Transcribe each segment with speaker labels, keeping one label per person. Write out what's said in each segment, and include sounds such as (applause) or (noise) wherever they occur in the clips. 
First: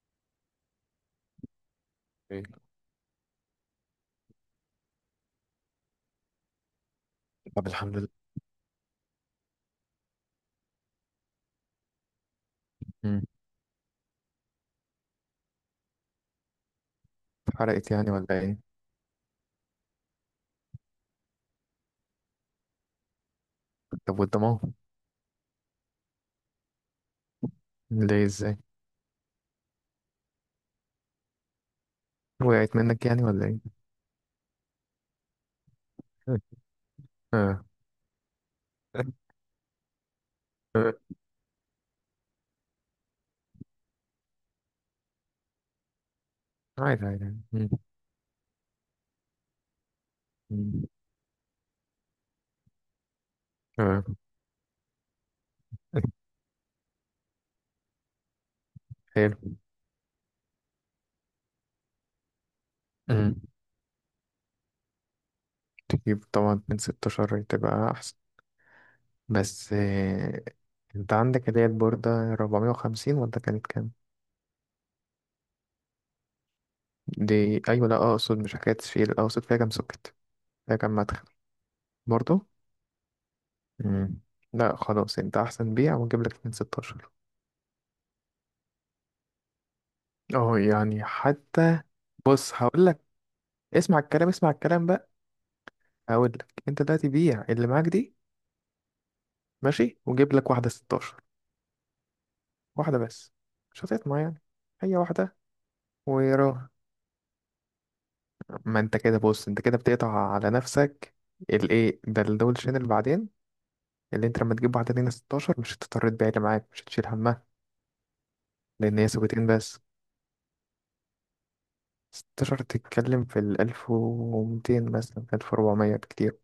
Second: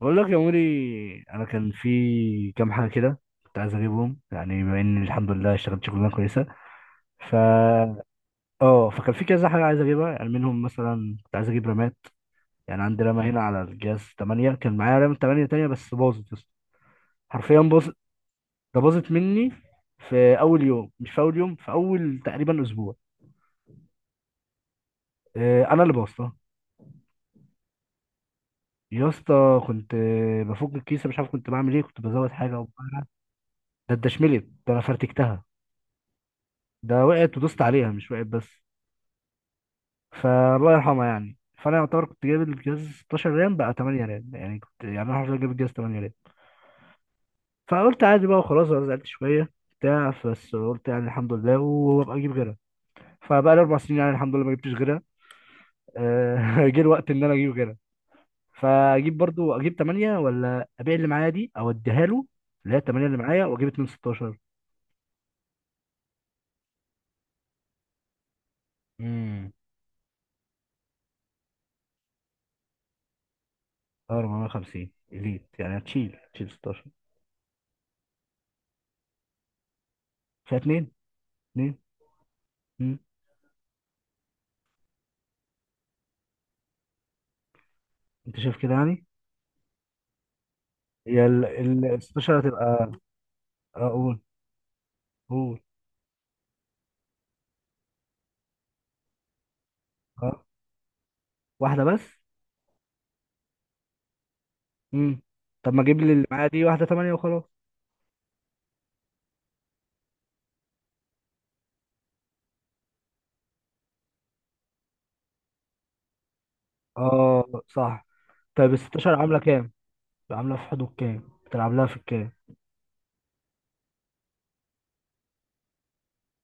Speaker 1: بقول لك يا عمري، انا كان
Speaker 2: إيه.
Speaker 1: في كام حاجه كده كنت عايز اجيبهم. يعني بما اني الحمد لله اشتغلت شغلانه كويسه. ف
Speaker 2: طب، الحمد لله.
Speaker 1: اه فكان في كذا حاجه عايز اجيبها، يعني منهم مثلا كنت عايز اجيب رامات. يعني عندي
Speaker 2: مم.
Speaker 1: رامه هنا على الجهاز 8، كان معايا رام 8 تانية بس باظت يا اسطى. حرفيا
Speaker 2: اتحرقت
Speaker 1: باظت.
Speaker 2: يعني ولا ايه؟
Speaker 1: ده باظت مني في اول يوم، مش في اول يوم في اول تقريبا اسبوع.
Speaker 2: طب والضمان؟
Speaker 1: انا اللي بوظتها.
Speaker 2: ليه؟ ازاي؟
Speaker 1: يا اسطى كنت، بفك الكيسه مش عارف كنت بعمل ايه، كنت بزود حاجه او
Speaker 2: وقعت
Speaker 1: بقى.
Speaker 2: منك يعني ولا ايه؟
Speaker 1: ده اتدشملت، ده انا فرتكتها.
Speaker 2: (laughs)
Speaker 1: ده وقعت ودوست
Speaker 2: اه.
Speaker 1: عليها مش وقعت بس. فالله
Speaker 2: اه.
Speaker 1: يرحمها يعني. فانا يعتبر كنت جايب الجهاز 16 رام، بقى 8 رام، يعني كنت، يعني انا حرفيا جايب الجهاز 8 رام.
Speaker 2: عادي، عادي. مم.
Speaker 1: فقلت عادي بقى وخلاص، انا زعلت شويه بتاع، بس
Speaker 2: مم.
Speaker 1: قلت يعني الحمد لله وابقى اجيب غيرها. فبقى لي اربع سنين
Speaker 2: اه.
Speaker 1: يعني الحمد لله ما جبتش غيرها. (laughs) جه الوقت ان انا اجيب غيرها. فاجيب، برضو
Speaker 2: حلو.
Speaker 1: اجيب 8 ولا ابيع اللي معايا دي او اديها له اللي هي 8 اللي
Speaker 2: مم.
Speaker 1: معايا واجيب 2 16.
Speaker 2: تجيب طبعا من 16 تبقى احسن.
Speaker 1: امم.
Speaker 2: بس انت عندك اللي هي البوردة 450 ولا كانت كام؟
Speaker 1: اه 450 اليت، يعني هتشيل 16.
Speaker 2: دي ايوه، لا اقصد مش حكاية تشيل، اقصد فيها كام سوكت؟
Speaker 1: فيها
Speaker 2: فيها
Speaker 1: اتنين.
Speaker 2: كام مدخل؟
Speaker 1: اتنين.
Speaker 2: برضو.
Speaker 1: مم.
Speaker 2: مم. لا خلاص، انت احسن بيع واجيب لك من 16.
Speaker 1: انت شايف كده يعني.
Speaker 2: اه، يعني
Speaker 1: هي ال
Speaker 2: حتى
Speaker 1: ال 16
Speaker 2: بص هقول
Speaker 1: هتبقى.
Speaker 2: لك. اسمع
Speaker 1: اقول.
Speaker 2: الكلام، اسمع الكلام بقى.
Speaker 1: قول.
Speaker 2: هقول لك انت دلوقتي بيع اللي معاك دي، ماشي، وجيب
Speaker 1: اه.
Speaker 2: لك واحده 16.
Speaker 1: واحده بس.
Speaker 2: واحده بس. مش هتطمع يعني، هي
Speaker 1: امم.
Speaker 2: واحده.
Speaker 1: طب ما اجيب لي اللي معايا دي
Speaker 2: ويراها،
Speaker 1: واحده 8 وخلاص.
Speaker 2: ما انت كده بص، انت كده بتقطع على نفسك. الايه ده الدولشين اللي بعدين، اللي انت لما تجيب واحده لينا 16 مش هتضطر تبيع اللي معاك، مش هتشيل همها.
Speaker 1: اه صح. طيب ال
Speaker 2: لان هي
Speaker 1: 16 عامله
Speaker 2: سويتين
Speaker 1: كام؟
Speaker 2: بس.
Speaker 1: عامله في حدود كام؟ بتلعب لها في الكام؟
Speaker 2: 16 تتكلم في ال 1200 مثلا، 1400 بكتير.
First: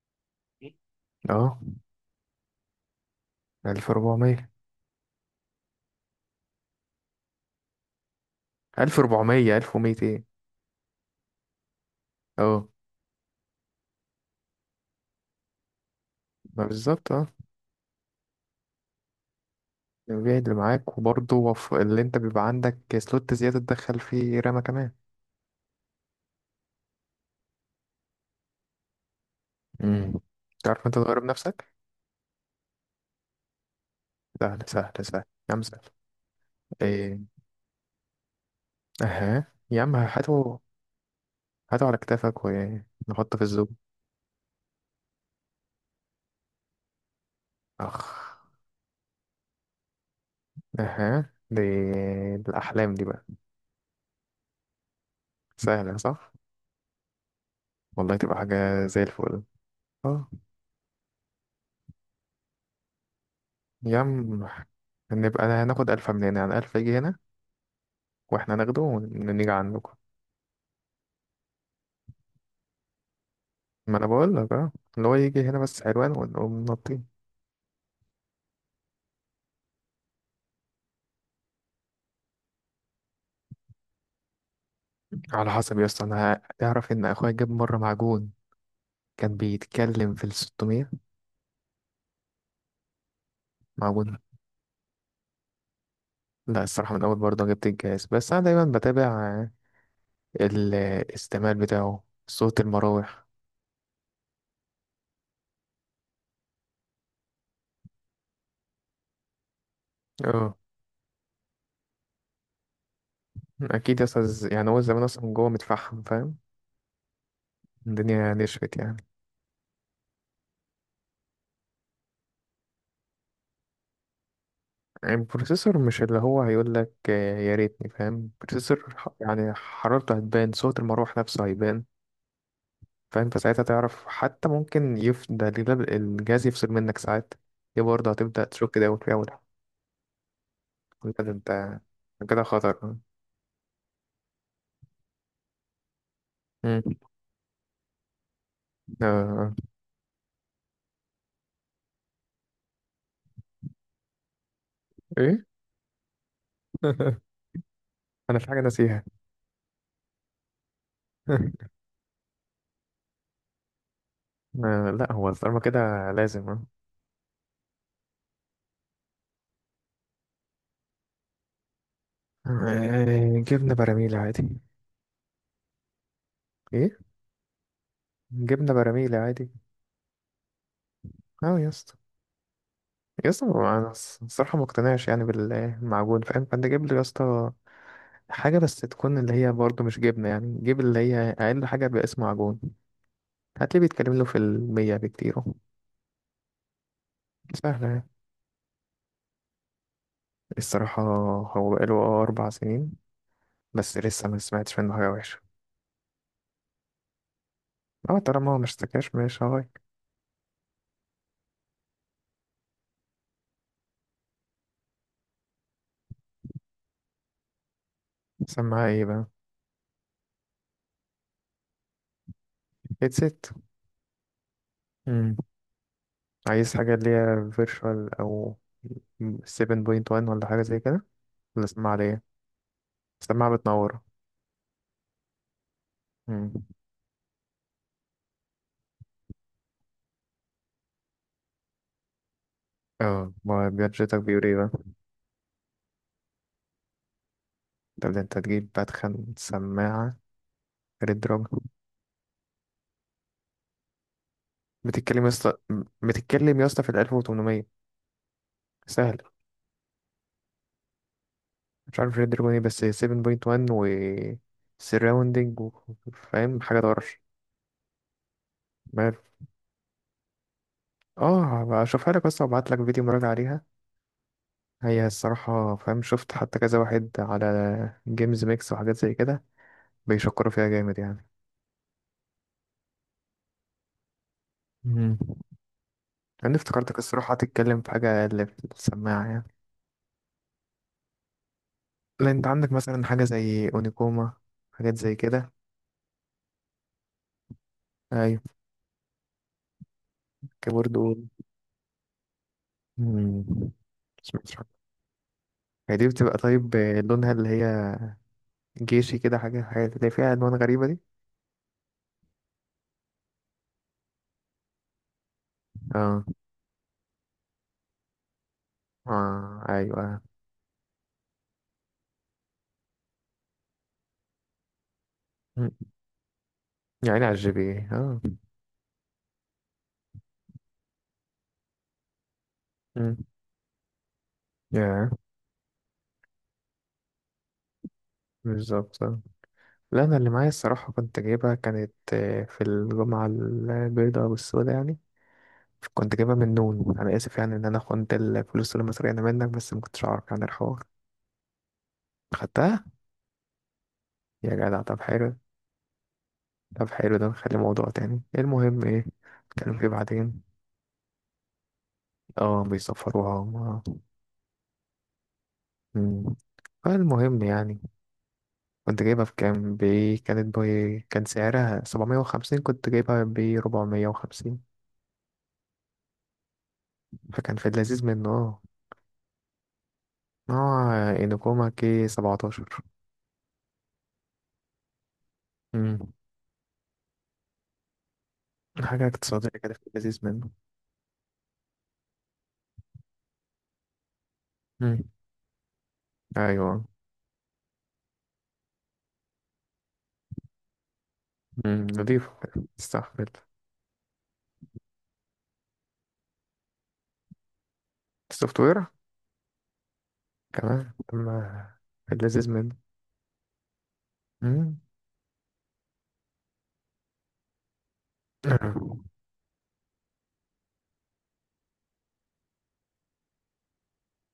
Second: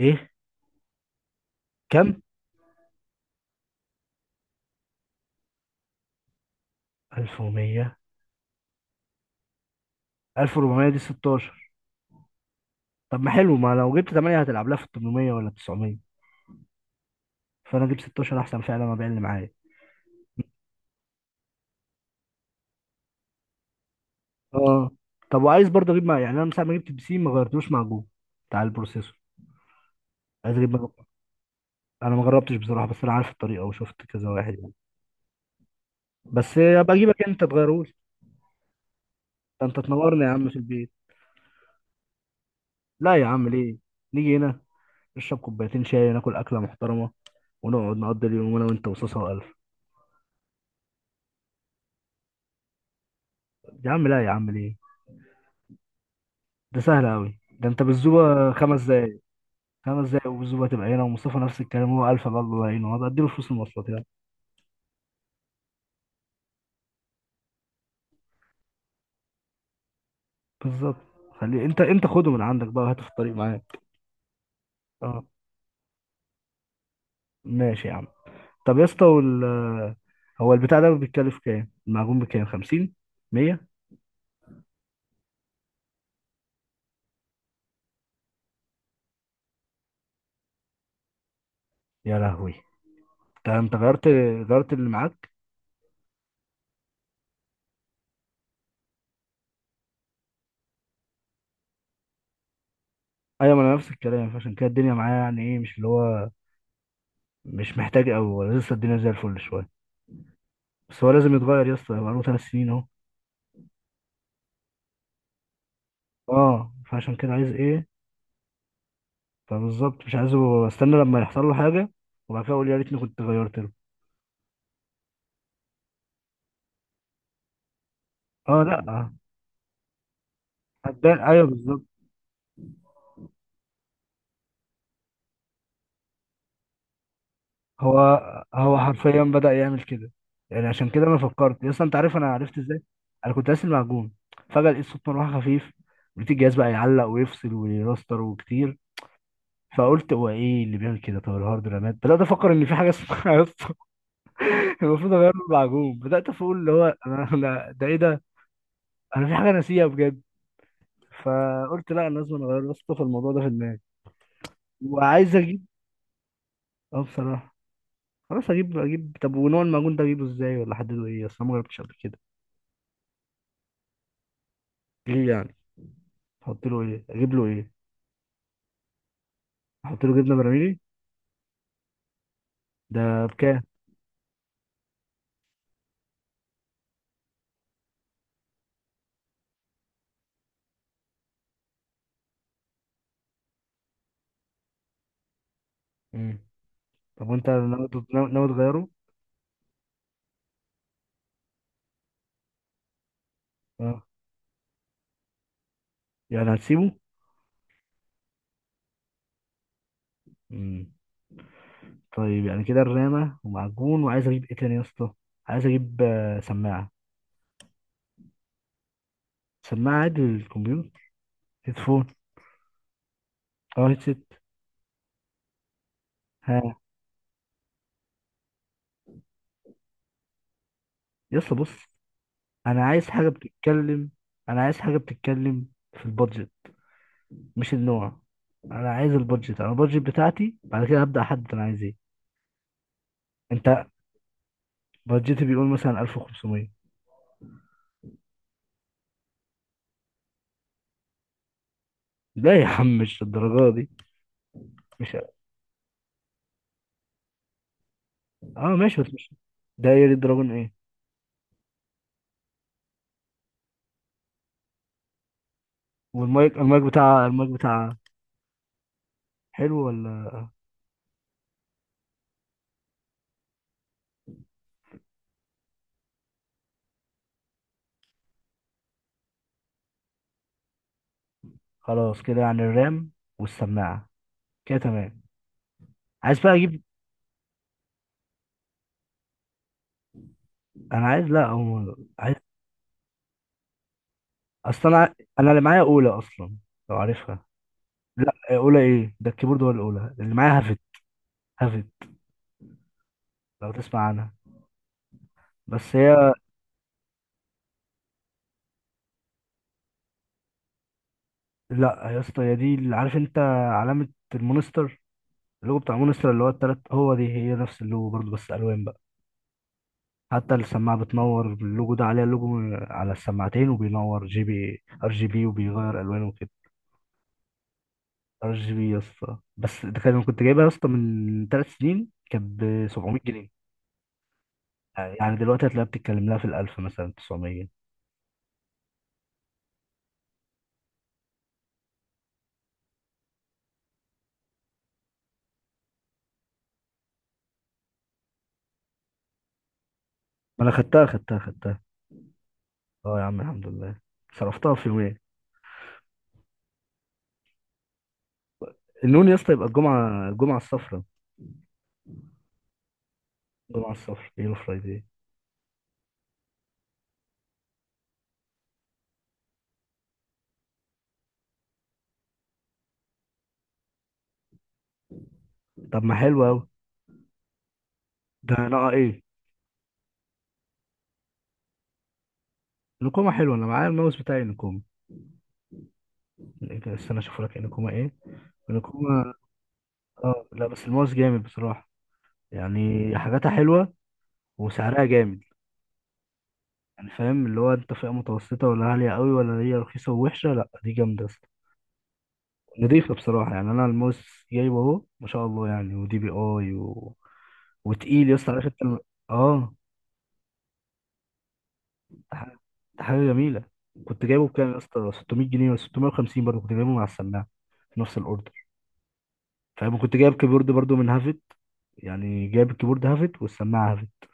Speaker 1: ايه،
Speaker 2: اه.
Speaker 1: كام؟
Speaker 2: 1400.
Speaker 1: 1100؟
Speaker 2: 1400 1200.
Speaker 1: 1400 دي 16؟
Speaker 2: اه،
Speaker 1: طب ما حلو، ما لو جبت 8 هتلعب لها في 800 ولا 900.
Speaker 2: ما بالظبط أه.
Speaker 1: فانا اجيب 16 احسن فعلا ما ابيع اللي معايا.
Speaker 2: جاهد اللي معاك، وبرضه اللي انت بيبقى عندك سلوت زيادة تدخل فيه رامة
Speaker 1: اه
Speaker 2: كمان.
Speaker 1: طب وعايز برضه اجيب، مع يعني انا من ساعه ما جبت البي سي ما غيرتوش مع جوجل بتاع البروسيسور.
Speaker 2: امم.
Speaker 1: عايز اجيب.
Speaker 2: تعرف انت تغير بنفسك؟
Speaker 1: انا ما جربتش بصراحه بس انا عارف الطريقه وشفت كذا واحد
Speaker 2: سهل،
Speaker 1: يعني.
Speaker 2: سهل، سهل. يا عم سهل.
Speaker 1: بس ابقى
Speaker 2: ايه.
Speaker 1: اجيبك انت تغيرهولي.
Speaker 2: اها
Speaker 1: ده انت
Speaker 2: يا عم
Speaker 1: تنورني يا عم في
Speaker 2: هاته.
Speaker 1: البيت.
Speaker 2: هاته على كتافك
Speaker 1: لا يا
Speaker 2: ونحطه في
Speaker 1: عم
Speaker 2: الزوم.
Speaker 1: ليه، نيجي هنا نشرب كوبايتين شاي وناكل اكله محترمه ونقعد
Speaker 2: اخ.
Speaker 1: نقضي اليوم انا وانت وصوصه والف.
Speaker 2: اها دي. الأحلام دي بقى.
Speaker 1: يا عم لا يا عم ليه.
Speaker 2: سهلة صح؟
Speaker 1: ده سهل قوي، ده انت
Speaker 2: والله تبقى
Speaker 1: بالزوبه خمس
Speaker 2: حاجة زي
Speaker 1: دقايق.
Speaker 2: الفل.
Speaker 1: خمس دقايق
Speaker 2: اه
Speaker 1: والزوبه تبقى هنا، ومصطفى نفس الكلام، هو الف بقى الله يعينه هبقى اديله فلوس المواصلات
Speaker 2: يا
Speaker 1: يعني.
Speaker 2: عم. نبقى هناخد ألفة من هنا، يعني ألف يجي هنا واحنا ناخده ونيجي عندكم.
Speaker 1: بالظبط. خليه، انت خده من عندك بقى وهاته في الطريق معاك.
Speaker 2: ما انا بقول لك اه اللي هو
Speaker 1: اه
Speaker 2: يجي هنا بس حلوان ونقوم نطين.
Speaker 1: ماشي يا عم. طب يا اسطى وال... هو البتاع ده بيتكلف كام؟ المعجون بكام؟ 50؟ 100؟
Speaker 2: على حسب يا اسطى، انا تعرف ان اخويا جاب مره معجون كان بيتكلم في ال 600.
Speaker 1: يا لهوي. انت غيرت؟
Speaker 2: معجون.
Speaker 1: غيرت اللي معاك؟
Speaker 2: لا الصراحه من اول برضه جبت الجهاز، بس انا دايما بتابع الاستعمال بتاعه، صوت المراوح.
Speaker 1: ايوه ما انا نفس الكلام، فعشان كده الدنيا معايا، يعني ايه، مش اللي هو مش محتاج قوي لسه، الدنيا زي الفل شويه.
Speaker 2: اه.
Speaker 1: بس هو لازم يتغير يا اسطى، بقاله ثلاث سنين اهو.
Speaker 2: اكيد يا اسطى، يعني هو زمان اصلا جوه متفحم، فاهم.
Speaker 1: اه فعشان كده عايز ايه،
Speaker 2: الدنيا نشفت يعني.
Speaker 1: فبالظبط مش عايزه استنى لما يحصل له حاجه وبعد كده اقول يا ريتني كنت غيرت له.
Speaker 2: يعني البروسيسور مش اللي هو هيقول لك يا ريتني، فاهم.
Speaker 1: اه لا
Speaker 2: البروسيسور يعني حرارته هتبان، صوت المراوح
Speaker 1: هتبان،
Speaker 2: نفسه
Speaker 1: ايوه بالظبط.
Speaker 2: هيبان. فاهم، فساعتها تعرف، حتى ممكن ده الجهاز يفصل منك ساعات. دي
Speaker 1: هو
Speaker 2: برضه هتبدأ
Speaker 1: هو
Speaker 2: تشك داون في
Speaker 1: حرفيا
Speaker 2: أول حاجة،
Speaker 1: بدأ يعمل كده، يعني عشان كده
Speaker 2: كده
Speaker 1: انا
Speaker 2: وتقول يا
Speaker 1: فكرت يا
Speaker 2: ولد
Speaker 1: اسطى، انت عارف انا
Speaker 2: انت كده
Speaker 1: عرفت ازاي؟
Speaker 2: خطر.
Speaker 1: انا كنت قاسي المعجون، فجأة لقيت صوت مروحة خفيف، لقيت الجهاز بقى
Speaker 2: مم.
Speaker 1: يعلق ويفصل ويراستر وكتير.
Speaker 2: آه.
Speaker 1: فقلت هو ايه اللي بيعمل كده؟ طب الهارد؟ رامات؟ بدأت افكر ان في حاجة اسمها يا اسطى (laughs) المفروض اغير له
Speaker 2: ايه.
Speaker 1: المعجون. بدأت اقول اللي هو انا
Speaker 2: (laughs)
Speaker 1: ده ايه ده،
Speaker 2: انا في حاجة ناسيها.
Speaker 1: انا في حاجة ناسيها بجد.
Speaker 2: (laughs)
Speaker 1: فقلت لا انا لازم اغير يا اسطى، في الموضوع ده في دماغي.
Speaker 2: آه. لا هو
Speaker 1: وعايز
Speaker 2: طالما
Speaker 1: اجيب،
Speaker 2: كده لازم اه.
Speaker 1: اه بصراحة. خلاص اجيب، اجيب. طب ونوع المعجون ده اجيبه ازاي؟ ولا احدده ايه، اصل أنا ما جربتش قبل كده.
Speaker 2: جبنة براميل عادي.
Speaker 1: ليه يعني؟ احط له
Speaker 2: ايه.
Speaker 1: ايه؟ اجيب له ايه؟
Speaker 2: جبنة براميل عادي.
Speaker 1: احط له جبنه براميلي.
Speaker 2: اه يا اسطى.
Speaker 1: ده
Speaker 2: يا اسطى،
Speaker 1: بكام؟
Speaker 2: انا الصراحة ما اقتنعش يعني بالمعجون، فاهم. فانت جيب لي يا اسطى حاجة بس تكون اللي هي برضه مش جبنة، يعني جيب اللي هي اقل حاجة باسم معجون، هتلاقيه بيتكلم له في المية بكتير أهو.
Speaker 1: امم. طب وانت ناوي
Speaker 2: سهلة يعني.
Speaker 1: تط- ناوي ناوي تغيره؟
Speaker 2: الصراحة هو بقاله اه أربع سنين، بس
Speaker 1: اه
Speaker 2: لسه ما سمعتش منه حاجة وحشة.
Speaker 1: يعني هتسيبه.
Speaker 2: أه، طالما هو ما اشتكاش مش هغير.
Speaker 1: امم. طيب يعني كده الرامه ومعجون، وعايز اجيب ايه تاني يا اسطى؟ عايز اجيب سماعه.
Speaker 2: سماعة ايه بقى؟
Speaker 1: سماعه عادي للكمبيوتر، هيدفون.
Speaker 2: هيدسيت.
Speaker 1: اه هيدسيت.
Speaker 2: مم. عايز
Speaker 1: ها.
Speaker 2: حاجة اللي هي فيرشوال، أو 7.1 ولا حاجة زي كده؟
Speaker 1: يا اسطى
Speaker 2: ولا
Speaker 1: بص،
Speaker 2: سماعة ليه؟
Speaker 1: انا عايز حاجه
Speaker 2: سماعة بتنور.
Speaker 1: بتتكلم، انا عايز حاجه بتتكلم في البادجت
Speaker 2: مم.
Speaker 1: مش النوع. انا عايز البادجت، انا البادجت بتاعتي بعد كده هبدا احدد انا عايز ايه.
Speaker 2: اه،
Speaker 1: انت
Speaker 2: ما بيرجيتك بيقول ايه بقى؟
Speaker 1: بادجتي بيقول مثلا 1500.
Speaker 2: طب ده انت تجيب بدخن سماعة ريد دروج.
Speaker 1: لا يا عم مش الدرجة دي. مش
Speaker 2: بتتكلم يا اسطى. بتتكلم يا اسطى في ال 1800.
Speaker 1: اه ماشي بس
Speaker 2: سهل.
Speaker 1: مش. ده ايه دراجون ايه؟
Speaker 2: مش عارف ريد دراجون ايه، بس 7.1 و سراوندينج و...
Speaker 1: والمايك،
Speaker 2: فاهم حاجة
Speaker 1: المايك
Speaker 2: طرش.
Speaker 1: بتاع، المايك بتاع.
Speaker 2: مال.
Speaker 1: حلو ولا؟
Speaker 2: اه هبقى اشوفها لك بس، وابعت لك فيديو مراجعة عليها. هي الصراحة، فاهم، شفت حتى كذا واحد على جيمز ميكس وحاجات زي كده بيشكروا فيها جامد يعني.
Speaker 1: خلاص كده يعني، الرام والسماعة كده
Speaker 2: مم.
Speaker 1: تمام. عايز بقى
Speaker 2: انا
Speaker 1: اجيب.
Speaker 2: افتكرتك الصراحة هتتكلم في حاجة اللي في السماعة يعني.
Speaker 1: انا عايز لا أو...
Speaker 2: لا،
Speaker 1: عايز.
Speaker 2: انت عندك مثلا حاجة زي اونيكوما.
Speaker 1: اصل
Speaker 2: حاجات زي
Speaker 1: انا
Speaker 2: كده.
Speaker 1: اللي معايا اولى اصلا، لو عارفها. لا
Speaker 2: ايوه.
Speaker 1: اولى ايه؟ ده الكيبورد ولا؟ الاولى اللي معايا هافت.
Speaker 2: كيبورد و.
Speaker 1: هافت.
Speaker 2: مم.
Speaker 1: لو تسمع عنها.
Speaker 2: سمعتش عنها.
Speaker 1: بس
Speaker 2: هي دي
Speaker 1: هي.
Speaker 2: بتبقى طيب لونها اللي هي جيشي كده، حاجة اللي فيها عنوان غريبة دي.
Speaker 1: لا يا اسطى هي دي اللي عارف انت، علامة المونستر، اللوجو بتاع
Speaker 2: اه،
Speaker 1: مونستر اللي هو التلات، هو دي هي نفس اللوجو برضه بس الوان بقى.
Speaker 2: اه، ايوه.
Speaker 1: حتى السماعة بتنور، اللوجو ده عليها لوجو على السماعتين، وبينور جي بي ار جي بي،
Speaker 2: مم.
Speaker 1: وبيغير الوانه وكده.
Speaker 2: يعني على الجي بي إيه. اه.
Speaker 1: ار جي بي يا اسطى. بس ده كان، كنت جايبها يا اسطى من ثلاث سنين كانت ب
Speaker 2: مم.
Speaker 1: 700 جنيه.
Speaker 2: يا
Speaker 1: يعني دلوقتي هتلاقيها بتتكلم لها في الألف، مثلا 900.
Speaker 2: بالظبط آه. لا انا اللي معايا الصراحة كنت جايبها، كانت في الجمعة البيضاء والسوداء يعني، كنت جايبها من نون. انا اسف يعني ان انا خنت الفلوس اللي مسرقينها منك، بس ما كنتش اعرف عن
Speaker 1: ما انا
Speaker 2: الحوار.
Speaker 1: خدتها، خدتها، خدتها.
Speaker 2: خدتها.
Speaker 1: اه يا عم الحمد لله،
Speaker 2: يا
Speaker 1: صرفتها
Speaker 2: جدع
Speaker 1: في
Speaker 2: طب
Speaker 1: يومين.
Speaker 2: حلو. طب حلو، ده نخلي موضوع تاني المهم، ايه
Speaker 1: النون يا اسطى، يبقى
Speaker 2: نتكلم فيه
Speaker 1: الجمعة،
Speaker 2: بعدين.
Speaker 1: الجمعة الصفراء.
Speaker 2: اه بيسفروها هم. اه.
Speaker 1: الجمعة الصفراء، يلو فرايداي.
Speaker 2: مم. فالمهم يعني كنت جايبها بكام ب، كانت ب، كان سعرها 750، كنت جايبها ب 450.
Speaker 1: طب ما حلو قوي،
Speaker 2: فكان في اللذيذ منه
Speaker 1: ده
Speaker 2: اه،
Speaker 1: انا آه ايه،
Speaker 2: نوع انوكوما كي 17.
Speaker 1: نكومة حلوه. انا معايا الماوس بتاعي نكومة.
Speaker 2: امم.
Speaker 1: استنى اشوف لك نكومة ايه.
Speaker 2: حاجة
Speaker 1: نكومة.
Speaker 2: اقتصادية كده في اللذيذ
Speaker 1: اه
Speaker 2: منه.
Speaker 1: لا، بس الماوس جامد بصراحة. يعني حاجاتها حلوة
Speaker 2: امم.
Speaker 1: وسعرها جامد.
Speaker 2: ايوه.
Speaker 1: يعني فاهم اللي هو، انت فئة متوسطة ولا عالية قوي ولا هي رخيصة ووحشة؟ لا دي جامدة يا اسطى.
Speaker 2: نضيف.
Speaker 1: نضيفة
Speaker 2: استحمل.
Speaker 1: بصراحة. يعني انا الماوس جايبه اهو ما شاء الله يعني، ودي بي اي و... وتقيل يا اسطى،
Speaker 2: السوفت
Speaker 1: عارف
Speaker 2: وير
Speaker 1: انت اه.
Speaker 2: كمان اما في
Speaker 1: ده
Speaker 2: اللذيذ
Speaker 1: حاجة،
Speaker 2: منه.
Speaker 1: ده حاجة جميلة. كنت جايبه بكام يا
Speaker 2: امم.
Speaker 1: اسطى؟ 600 جنيه ولا 650؟ برضه كنت جايبه مع السماعة في نفس الاوردر. فاهم كنت جايب كيبورد برضه من هافت، يعني جايب الكيبورد هافت والسماعة هافت.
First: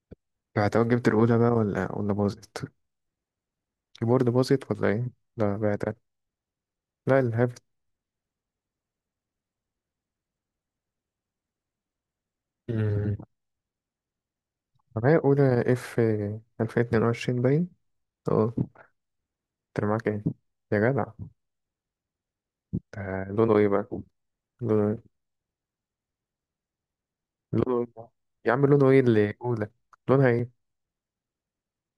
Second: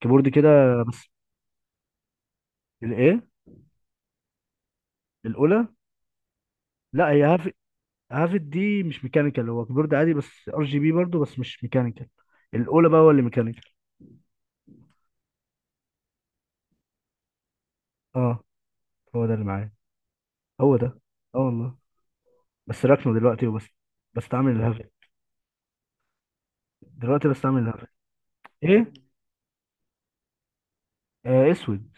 Speaker 1: كيبورد كده
Speaker 2: بعتها (clears throat)
Speaker 1: بس.
Speaker 2: جبت الأولى بقى، ولا باظت.
Speaker 1: الايه،
Speaker 2: الكيبورد باظت ولا ايه؟ لا
Speaker 1: الأولى.
Speaker 2: بعتها.
Speaker 1: لا
Speaker 2: لا
Speaker 1: هي هافت.
Speaker 2: الهبت.
Speaker 1: هافت دي مش ميكانيكال، هو كيبورد عادي بس ار جي بي برضه بس مش ميكانيكال. الاولى بقى هو
Speaker 2: مم.
Speaker 1: اللي ميكانيكال.
Speaker 2: معايا أولى اف 2022 باين.
Speaker 1: اه
Speaker 2: اه.
Speaker 1: هو ده اللي معايا.
Speaker 2: انت معاك ايه؟
Speaker 1: هو
Speaker 2: يا
Speaker 1: ده.
Speaker 2: جدع.
Speaker 1: اه والله. بس راكنه
Speaker 2: ده
Speaker 1: دلوقتي
Speaker 2: لونه
Speaker 1: وبس،
Speaker 2: ايه بقى؟
Speaker 1: بستعمل
Speaker 2: لونه
Speaker 1: الهافت.
Speaker 2: ايه؟
Speaker 1: دلوقتي بستعمل
Speaker 2: لونه
Speaker 1: الهافت.
Speaker 2: ايه؟ يا عم لونه
Speaker 1: ايه.
Speaker 2: ايه اللي اولى؟ لونها ايه؟
Speaker 1: آه اسود.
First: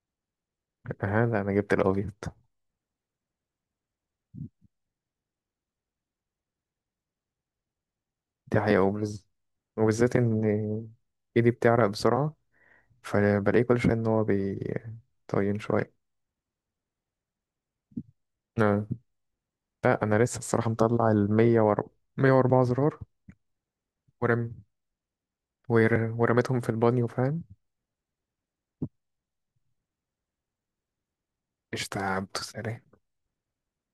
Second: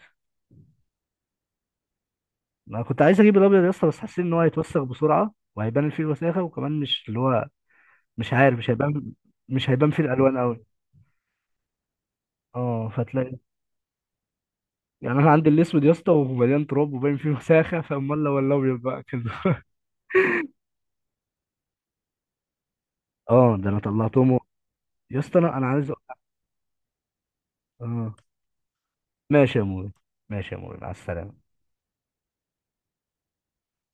Speaker 2: ها لا انا جبت الابيض.
Speaker 1: انا كنت عايز اجيب الابيض يا اسطى بس حسيت ان هو هيتوسخ بسرعه وهيبان فيه الوساخه، وكمان مش اللي هو مش عارف،
Speaker 2: دي
Speaker 1: مش
Speaker 2: حقيقة
Speaker 1: هيبان.
Speaker 2: وبز...
Speaker 1: مش هيبان فيه
Speaker 2: وبالذات
Speaker 1: الالوان
Speaker 2: ان
Speaker 1: قوي.
Speaker 2: ايدي بتعرق بسرعة،
Speaker 1: اه فتلاقي،
Speaker 2: فبلاقيه كل شوية ان هو
Speaker 1: يعني انا عندي
Speaker 2: بيطين
Speaker 1: الاسود يا
Speaker 2: شوية.
Speaker 1: اسطى ومليان تراب وباين فيه وساخه، فامال لو الابيض
Speaker 2: آه.
Speaker 1: بقى كده.
Speaker 2: لا انا لسه الصراحة مطلع ال 104. 104 زرار.
Speaker 1: اه ده انا طلعتهم.
Speaker 2: ورم.
Speaker 1: يا اسطى انا، انا عايز
Speaker 2: ورميتهم في البانيو، فاهم.
Speaker 1: اه ماشي يا موري، ماشي يا موري مع السلامه.
Speaker 2: قشطة يا عبدو، سلام.